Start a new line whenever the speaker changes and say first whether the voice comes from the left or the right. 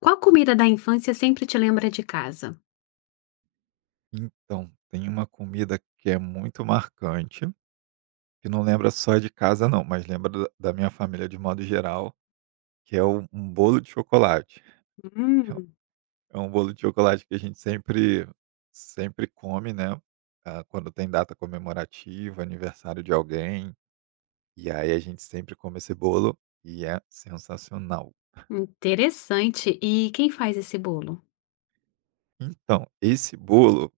left: Qual comida da infância sempre te lembra de casa?
right: Então, tem uma comida que é muito marcante, que não lembra só de casa não, mas lembra da minha família de modo geral, que é um bolo de chocolate. É um
left: Hum,
right: É um bolo de chocolate que a gente sempre come, né, quando tem data comemorativa, aniversário de alguém, e aí a gente sempre come esse bolo e é sensacional.
left: Interessante. E quem faz esse bolo?
right: Então, esse bolo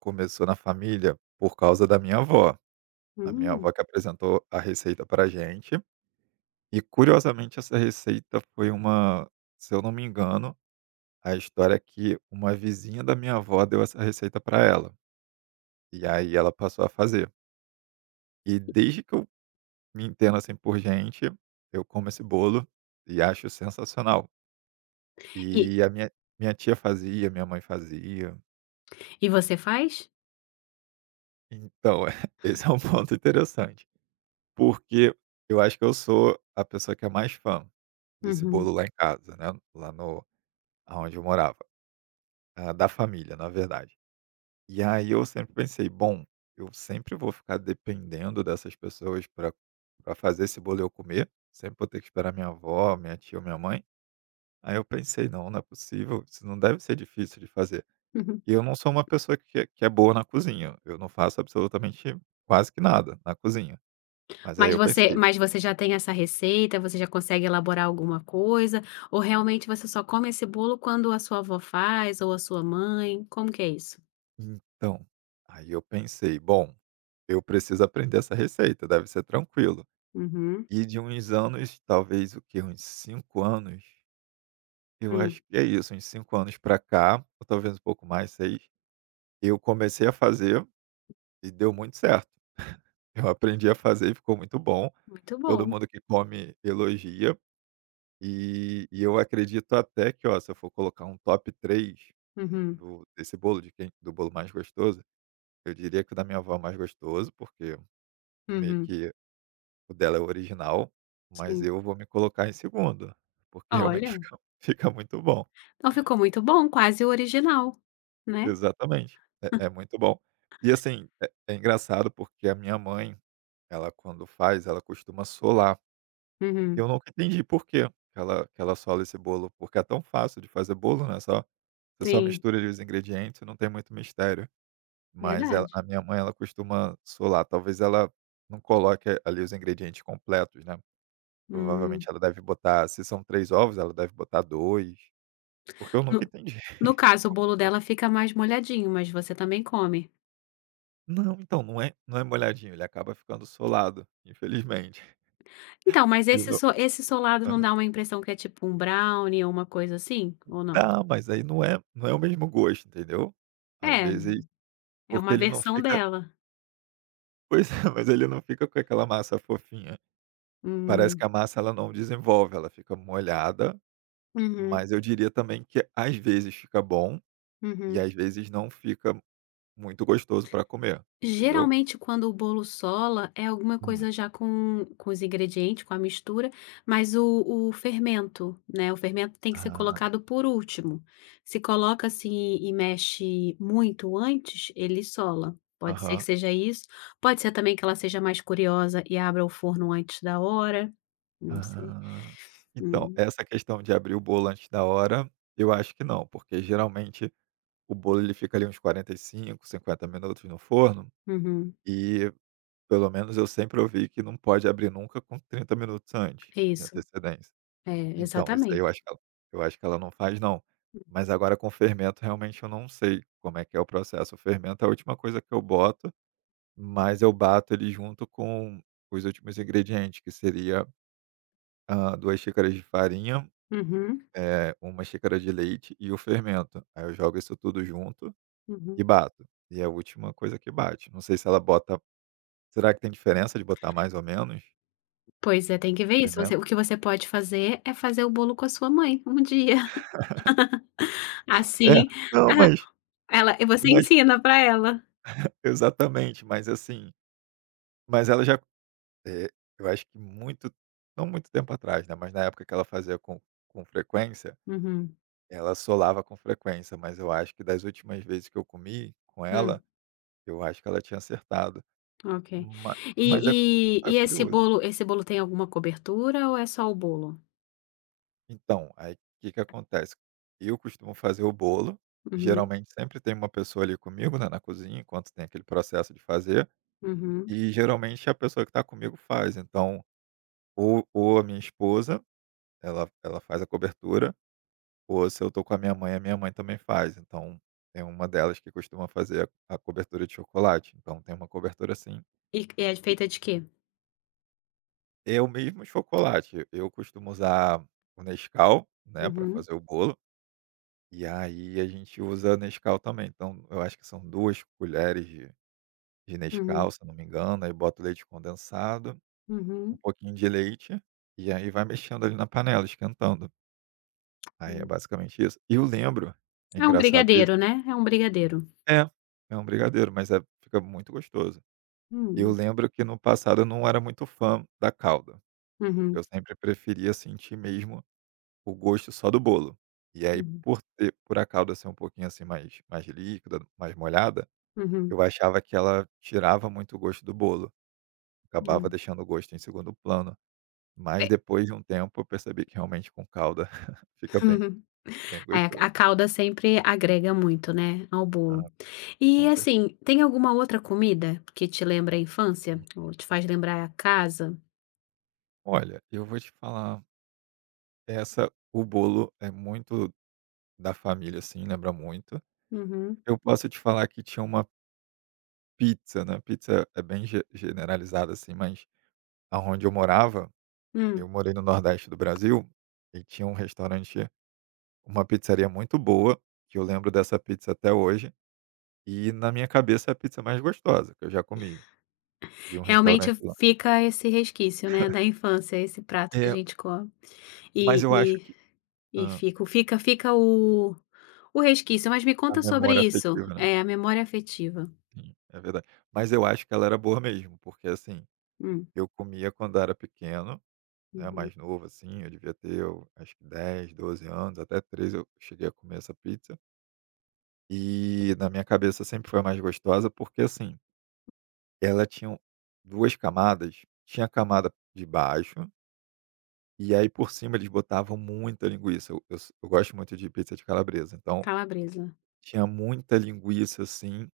right: começou na família por causa da minha avó. A minha
left: Hum.
right: avó que apresentou a receita pra gente. E curiosamente essa receita foi uma se eu não me engano, a história é que uma vizinha da minha avó deu essa receita para ela, e aí ela passou a fazer. E desde que eu me entendo, assim, por gente, eu como esse bolo e acho sensacional.
left: E
right: E a minha Minha tia fazia, minha mãe fazia.
left: e você faz?
right: Então, esse é um ponto interessante, porque eu acho que eu sou a pessoa que é mais fã desse
left: Uhum,
right: bolo lá em casa, né, lá no aonde eu morava, da família, na verdade. E aí eu sempre pensei: "Bom, eu sempre vou ficar dependendo dessas pessoas para pra fazer esse bolo eu comer, sempre vou ter que esperar minha avó, minha tia ou minha mãe". Aí eu pensei: "Não, não é possível, isso não deve ser difícil de fazer".
left: uhum.
right: E eu não sou uma pessoa que é boa na cozinha, eu não faço absolutamente quase que nada na cozinha. Mas aí
left: Mas
right: eu
left: você
right: pensei:
left: mas você já tem essa receita, você já consegue elaborar alguma coisa, ou realmente você só come esse bolo quando a sua avó faz ou a sua mãe? Como que é isso?
right: "Então", aí eu pensei: "Bom, eu preciso aprender essa receita, deve ser tranquilo".
left: Uhum.
right: E de uns anos, talvez o quê? Uns 5 anos Eu
left: hum,
right: acho que é isso, uns 5 anos pra cá, ou talvez um pouco mais, 6, eu comecei a fazer e deu muito certo. Eu aprendi a fazer e ficou muito bom.
left: Muito
right: Todo
left: bom.
right: mundo que come elogia, e eu acredito até que, ó, se eu for colocar um top 3
left: Uhum,
right: do desse bolo de quem do bolo mais gostoso, eu diria que o da minha avó é mais gostoso, porque meio
left: uhum,
right: que o dela é o original, mas
left: sim.
right: eu vou me colocar em segundo, porque realmente
left: Olha,
right: fica muito bom.
left: então ficou muito bom, quase o original, né?
right: Exatamente. É muito bom. E assim, é engraçado porque a minha mãe, ela quando faz, ela costuma solar.
left: Uhum,
right: Eu nunca entendi por quê que ela sola esse bolo, porque é tão fácil de fazer bolo, né, só você só
left: sim,
right: mistura ali os ingredientes não tem muito mistério. Mas ela
left: verdade.
right: A minha mãe, ela costuma solar, talvez ela não coloque ali os ingredientes completos, né,
left: Hum,
right: provavelmente ela deve botar se são 3 ovos, ela deve botar 2. Porque eu nunca
left: no
right: entendi.
left: no caso, o bolo dela fica mais molhadinho, mas você também come.
right: Não, então, não é molhadinho, ele acaba ficando solado, infelizmente.
left: Então, mas
right: Ele
left: esse
right: não
left: esse solado não dá uma impressão que é tipo um brownie ou uma coisa assim, ou não?
right: Não, mas aí não é o mesmo gosto, entendeu. Às
left: É,
right: vezes
left: é
right: Porque
left: uma
right: ele não
left: versão
right: fica
left: dela.
right: pois é, mas ele não fica com aquela massa fofinha. Parece que
left: Hum,
right: a massa ela não desenvolve, ela fica molhada,
left: uhum,
right: mas eu diria também que às vezes fica bom e
left: uhum.
right: às vezes não fica muito gostoso para comer, entendeu.
left: Geralmente, quando o bolo sola, é alguma
right: Hum.
left: coisa já com, os ingredientes, com a mistura, mas o fermento, né? O fermento tem que ser
right: Ah,
left: colocado por último. Se coloca assim e mexe muito antes, ele sola. Pode ser que
right: aham.
left: seja isso. Pode ser também que ela seja mais curiosa e abra o forno antes da hora. Não sei.
right: Ah, então,
left: Hum,
right: essa questão de abrir o bolo antes da hora, eu acho que não, porque geralmente o bolo ele fica ali uns 45, 50 minutos no forno,
left: uhum.
right: e pelo menos eu sempre ouvi que não pode abrir nunca com 30 minutos antes
left: É
right: de
left: isso.
right: antecedência.
left: É,
right: Então, isso aí
left: exatamente.
right: eu acho que ela não faz não. Mas agora com fermento realmente eu não sei como é que é o processo. O fermento é a última coisa que eu boto, mas eu bato ele junto com os últimos ingredientes, que seria, 2 xícaras de farinha
left: Uhum,
right: É, 1 xícara de leite e o fermento. Aí eu jogo isso tudo junto
left: uhum.
right: e bato. E é a última coisa que bate. Não sei se ela bota, será que tem diferença de botar mais ou menos
left: Pois é, tem que ver isso. Você
right: fermento?
left: O que você pode fazer é fazer o bolo com a sua mãe um dia.
right: É,
left: Assim,
right: não,
left: ela e você
right: mas
left: ensina para ela.
right: exatamente, mas assim mas ela já eh, eu acho que muito não muito tempo atrás, né, mas na época que ela fazia com frequência,
left: Uhum.
right: ela solava com frequência, mas eu acho que das últimas vezes que eu comi com ela,
left: Hum,
right: eu acho que ela tinha acertado.
left: ok. E
right: Ma Mas
left: e
right: é
left: esse
right: curioso.
left: bolo esse bolo tem alguma cobertura ou é só o bolo?
right: Então, aí o que que acontece? Eu costumo fazer o bolo,
left: Uhum,
right: geralmente sempre tem uma pessoa ali comigo, né, na cozinha, enquanto tem aquele processo de fazer,
left: uhum.
right: e geralmente a pessoa que está comigo faz, então, ou a minha esposa, ela faz a cobertura, ou se eu estou com a minha mãe também faz, então tem uma delas que costuma fazer a cobertura de chocolate, então tem uma cobertura assim,
left: E é
right: e
left: feita de quê?
right: é o mesmo chocolate, eu costumo usar o Nescau, né, para
left: Uhum,
right: fazer o bolo. E aí a gente usa Nescau também, então eu acho que são 2 colheres de
left: uhum,
right: Nescau, se eu não me engano, aí bota o leite condensado, um
left: uhum,
right: pouquinho de leite, e aí vai mexendo ali na panela, esquentando. Aí é
left: hum.
right: basicamente isso. E eu lembro, é
left: É um
right: engraçado isso.
left: brigadeiro, né? É um brigadeiro.
right: É, é um brigadeiro, mas fica muito gostoso. Eu
left: Hum.
right: lembro que no passado eu não era muito fã da calda, porque
left: Uhum,
right: eu sempre preferia sentir mesmo o gosto só do bolo. E aí
left: uhum,
right: por a calda ser um pouquinho, assim, mais líquida, mais molhada.
left: uhum.
right: Eu achava que ela tirava muito o gosto do bolo, acabava
left: Hum.
right: deixando o gosto em segundo plano, mas
left: É.
right: depois de um tempo eu percebi que realmente com calda fica bem
left: É, a
right: gostoso.
left: calda sempre agrega muito, né, ao bolo.
right: Ah,
left: E
right: com certeza.
left: assim, tem alguma outra comida que te lembra a infância?
right: Hum.
left: Ou te faz lembrar a casa?
right: Olha, eu vou te falar, essa o bolo é muito da família, assim, lembra muito.
left: Uhum.
right: Eu posso te falar que tinha uma pizza, né, pizza é bem ge generalizada, assim, mas aonde eu morava, eu
left: Hum.
right: morei no Nordeste do Brasil, e tinha um restaurante uma pizzaria muito boa, que eu lembro dessa pizza até hoje. E na minha cabeça é a pizza mais gostosa que eu já comi, de um
left: Realmente
right: restaurante lá.
left: fica esse resquício, né, da infância, esse prato que a
right: É,
left: gente come.
right: mas
left: E
right: eu acho
left: e
right: que
left: e
right: hã,
left: fica o resquício. Mas me
right: a
left: conta sobre
right: memória
left: isso,
right: afetiva, né.
left: é a memória afetiva.
right: Sim, é verdade. Mas eu acho que ela era boa mesmo, porque, assim,
left: Hum.
right: eu comia quando era pequeno, né,
left: Uhum.
right: mais novo, assim, eu devia ter eu acho que 10 12 anos, até 13 eu cheguei a comer essa pizza. E na minha cabeça sempre foi a mais gostosa, porque, assim, ela tinha 2 camadas, tinha a camada de baixo. E aí por cima eles botavam muita linguiça, eu gosto muito de pizza de calabresa, então
left: Calabresa.
right: tinha muita linguiça, assim,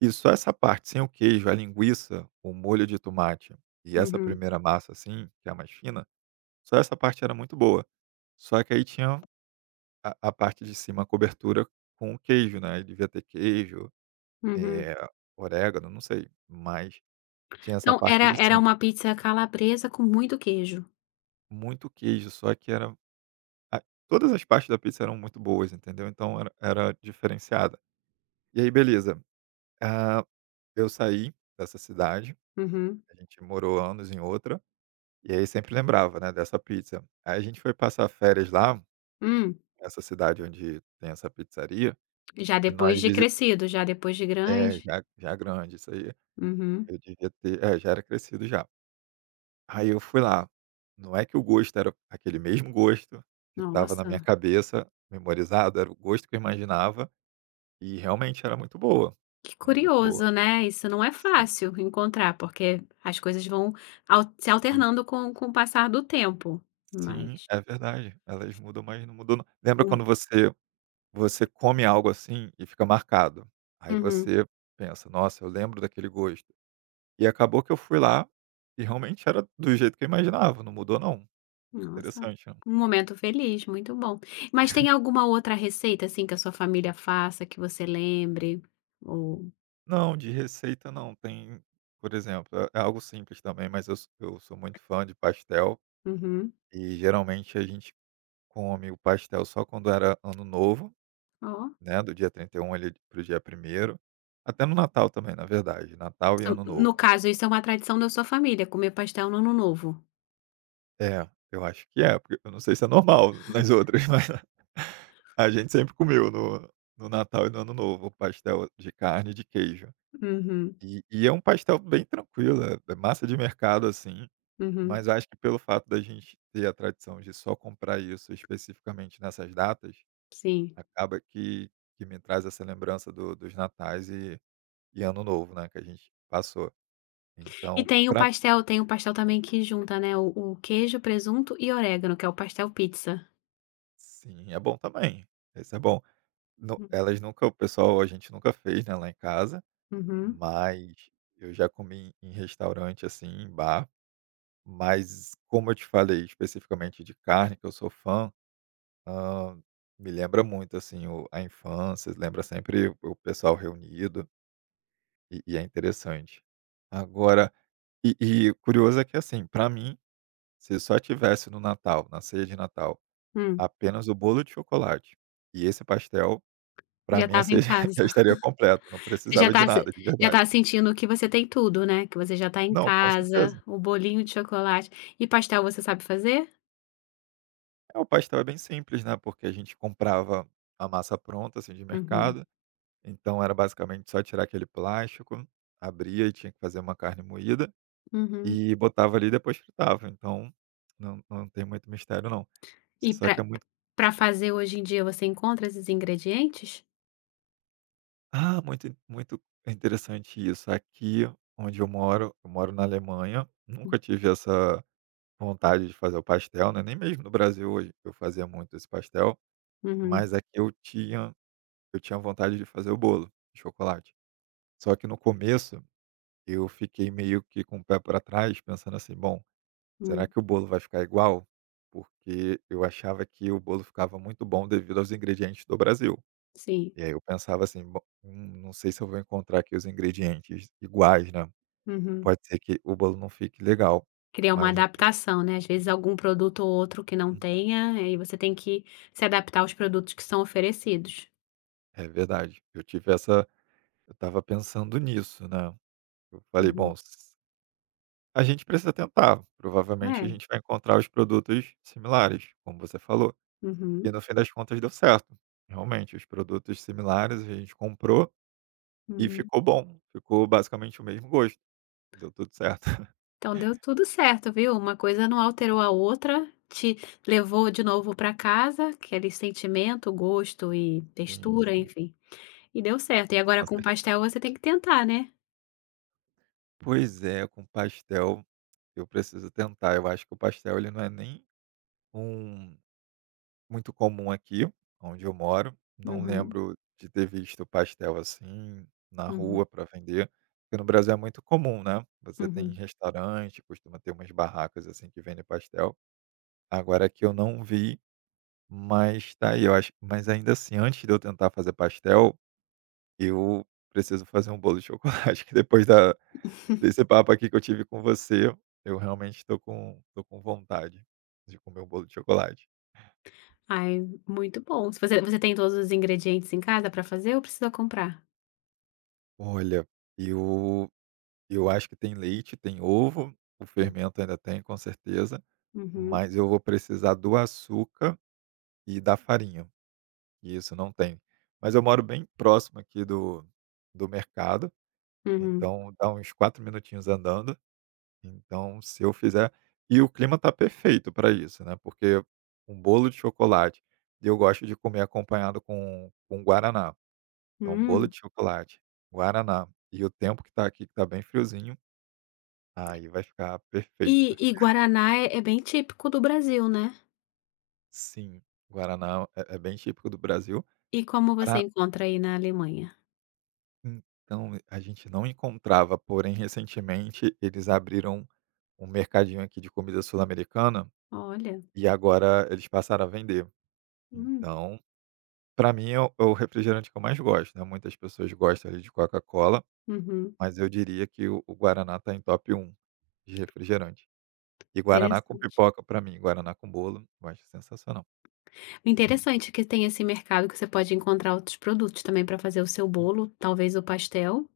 right: e só essa parte, sem o queijo, a linguiça, o molho de tomate e essa
left: Uhum.
right: primeira massa, assim, que é a mais fina, só essa parte era muito boa. Só que aí tinha a parte de cima, a cobertura com o queijo, né, aí devia ter queijo,
left: Uhum.
right: eh, orégano, não sei, mas tinha essa
left: Então
right: parte
left: era
right: de
left: era
right: cima.
left: uma pizza calabresa com muito queijo.
right: Muito queijo, só que era a todas as partes da pizza eram muito boas, entendeu, então era diferenciada. E aí, beleza. Ah, eu saí dessa cidade,
left: Uhum.
right: a gente morou anos em outra, e aí sempre lembrava, né, dessa pizza. Aí a gente foi passar férias lá,
left: Hum.
right: nessa cidade onde tem essa pizzaria,
left: Já
right: e
left: depois
right: nós
left: de
right: visi
left: crescido, já depois de
right: é,
left: grande.
right: já grande isso aí,
left: Uhum.
right: eu devia ter é, já era crescido já. Aí eu fui lá, não é que o gosto era aquele mesmo gosto que estava na
left: Nossa,
right: minha cabeça, memorizado, era o gosto que eu imaginava, e realmente era muito boa,
left: que
right: ela é muito
left: curioso,
right: boa.
left: né. Isso não é
right: Sim,
left: fácil encontrar, porque as coisas vão al se
right: sim.
left: alternando com o passar do tempo,
right: Sim,
left: mas
right: é verdade. Elas mudam, mas não mudou na lembra
left: um
right: quando você come algo, assim, e fica marcado? Aí
left: uhum.
right: você pensa: "Nossa, eu lembro daquele gosto". E acabou que eu fui lá e realmente era do jeito que eu imaginava, não mudou não.
left: Nossa,
right: Interessante, né.
left: um momento feliz, muito bom. Mas tem alguma outra receita, assim, que a sua família faça, que você lembre? Ou
right: Não, de receita não, tem por exemplo, é algo simples também, mas eu sou muito fã de pastel
left: uhum.
right: e geralmente a gente come o pastel só quando era ano novo,
left: Ó,
right: né, do dia 31 ali para o dia primeiro, até no Natal também, na verdade, Natal e
left: so
right: Ano Novo.
left: no caso, isso é uma tradição da sua família, comer pastel no ano novo?
right: É, eu acho que é, porque eu não sei se é normal nas outras, mas a gente sempre comeu no no Natal e no Ano Novo pastel de carne e de queijo.
left: Uhum,
right: E é um pastel bem tranquilo, é massa de mercado, assim,
left: uhum,
right: mas acho que pelo fato da gente ter a tradição de só comprar isso especificamente nessas datas,
left: sim.
right: acaba que me traz essa lembrança do dos natais e Ano Novo, né, que a gente passou.
left: E
right: Então,
left: tem o
right: pra
left: pastel tem o pastel também que junta, né, o queijo, presunto e orégano, que é o pastel pizza.
right: sim, é bom também, esse é bom. Nu
left: Hum.
right: elas nunca o pessoal A gente nunca fez, né, lá em casa,
left: Uhum.
right: mas eu já comi em restaurante, assim, em bar. Mas como eu te falei, especificamente de carne, que eu sou fã, hã, me lembra muito, assim, o a infância, lembra sempre o pessoal reunido, e é interessante. Agora, e curioso é que, assim, para mim, se só tivesse no Natal, na ceia de Natal,
left: Hum.
right: apenas o bolo de chocolate. E esse pastel, para
left: Já
right: mim, a
left: estava em
right: ceia
left: casa.
right: já estaria completo, não
left: Você já
right: precisava de
left: está se
right: nada, de
left: já
right: verdade.
left: está sentindo que você tem tudo, né, que você já está em
right: Não, com
left: casa,
right: certeza.
left: o bolinho de chocolate. E pastel você sabe fazer?
right: É, o pastel é bem simples, né, porque a gente comprava a massa pronta, assim, de
left: Uhum.
right: mercado, então era basicamente só tirar aquele plástico, abria, e tinha que fazer uma carne moída
left: Uhum.
right: e botava ali e depois fritava. Então não tem muito mistério não.
left: E
right: Só que é
left: para
right: muito,
left: pra fazer hoje em dia, você encontra esses ingredientes?
right: muito muito interessante isso. Aqui onde eu moro na Alemanha, nunca
left: Hum.
right: tive essa vontade de fazer o pastel, né, nem mesmo no Brasil hoje eu fazia muito esse pastel.
left: Uhum.
right: Mas aqui eu tinha vontade de fazer o bolo de chocolate. Só que no começo eu fiquei meio que com o pé para trás pensando assim: "Bom, será
left: Hum.
right: que o bolo vai ficar igual?" Porque eu achava que o bolo ficava muito bom devido aos ingredientes do Brasil.
left: Sim.
right: E aí eu pensava assim: "Bom, não sei se eu vou encontrar aqui os ingredientes iguais, né,
left: Uhum.
right: pode ser que o bolo não fique legal".
left: Criar uma
right: Mas no fim,
left: adaptação, né, às vezes algum produto ou outro que não
right: uhum,
left: tenha, aí você tem que se adaptar aos produtos que são oferecidos.
right: é verdade, eu tive essa eu estava pensando nisso, né. Eu falei: "Bom,
left: Uhum.
right: s a gente precisa tentar, provavelmente a
left: É.
right: gente vai encontrar os produtos similares", como você falou. E
left: Uhum,
right: no fim das contas deu certo. Realmente, os produtos similares a gente comprou e
left: uhum.
right: ficou bom, ficou basicamente o mesmo gosto, deu tudo certo.
left: Então deu tudo certo, viu. Uma coisa não alterou a outra, te levou de novo para casa, aquele sentimento, gosto e
right: Sim,
left: textura,
right: sim.
left: enfim, e deu certo. E agora
right: com
left: com
right: cer
left: pastel você tem que tentar, né.
right: Pois é, com pastel eu preciso tentar. Eu acho que o pastel ele não é nem um muito comum aqui onde eu moro. Não
left: Uhum,
right: lembro de ter visto pastel assim na
left: uhum,
right: rua para vender, porque no Brasil é muito comum, né? Você tem
left: uhum.
right: restaurante, costuma ter umas barracas assim que vendem pastel. Agora aqui eu não vi, mas tá aí, eu acho. Mas ainda assim, antes de eu tentar fazer pastel, eu preciso fazer um bolo de chocolate, que depois desse papo aqui que eu tive com você, eu realmente tô com vontade de comer um bolo de chocolate.
left: Ai, muito bom. Se você tem todos os ingredientes em casa para fazer ou precisa comprar?
right: Olha, eu Eu acho que tem leite, tem ovo, o
left: Hum,
right: fermento ainda tem, com certeza,
left: uhum.
right: mas eu vou precisar do açúcar e da farinha, e isso não tem. Mas eu moro bem próximo aqui do mercado,
left: Uhum.
right: então dá uns 4 minutinhos andando. Então, se eu fizer, e o clima tá perfeito para isso, né, porque um bolo de chocolate eu gosto de comer acompanhado com guaraná, então um bolo
left: Hum.
right: de chocolate, guaraná e o tempo que tá aqui, que tá bem friozinho, aí vai ficar
left: E
right: perfeito.
left: e guaraná é bem típico do Brasil, né?
right: Sim, guaraná é bem típico do Brasil.
left: E como você
right: Pra
left: encontra aí na Alemanha?
right: Então, a gente não encontrava, porém recentemente eles abriram um mercadinho aqui de comida sul-americana
left: Olha,
right: e agora eles passaram a vender.
left: hum,
right: Então, para mim é o refrigerante que eu mais gosto, né. Muitas pessoas gostam ali de Coca-Cola,
left: uhum,
right: mas eu diria que o guaraná tá em top 1 de refrigerante. E guaraná com
left: interessante.
right: pipoca, para mim, guaraná com bolo, eu acho sensacional.
left: O interessante é que tem esse mercado que você pode encontrar outros produtos também para fazer o seu bolo, talvez o pastel,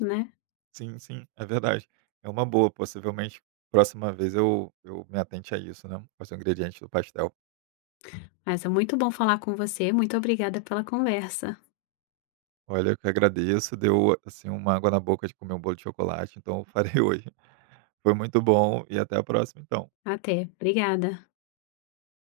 left: né?
right: Sim, sim, é verdade. É uma boa, possivelmente próxima vez eu me atente a isso, né, aos ingredientes do pastel.
left: Mas é muito bom falar com você, muito obrigada pela conversa.
right: Olha, eu que agradeço, deu, assim, uma água na boca de comer um bolo de chocolate, então eu farei hoje. Foi muito bom, e até a próxima então.
left: Até, obrigada.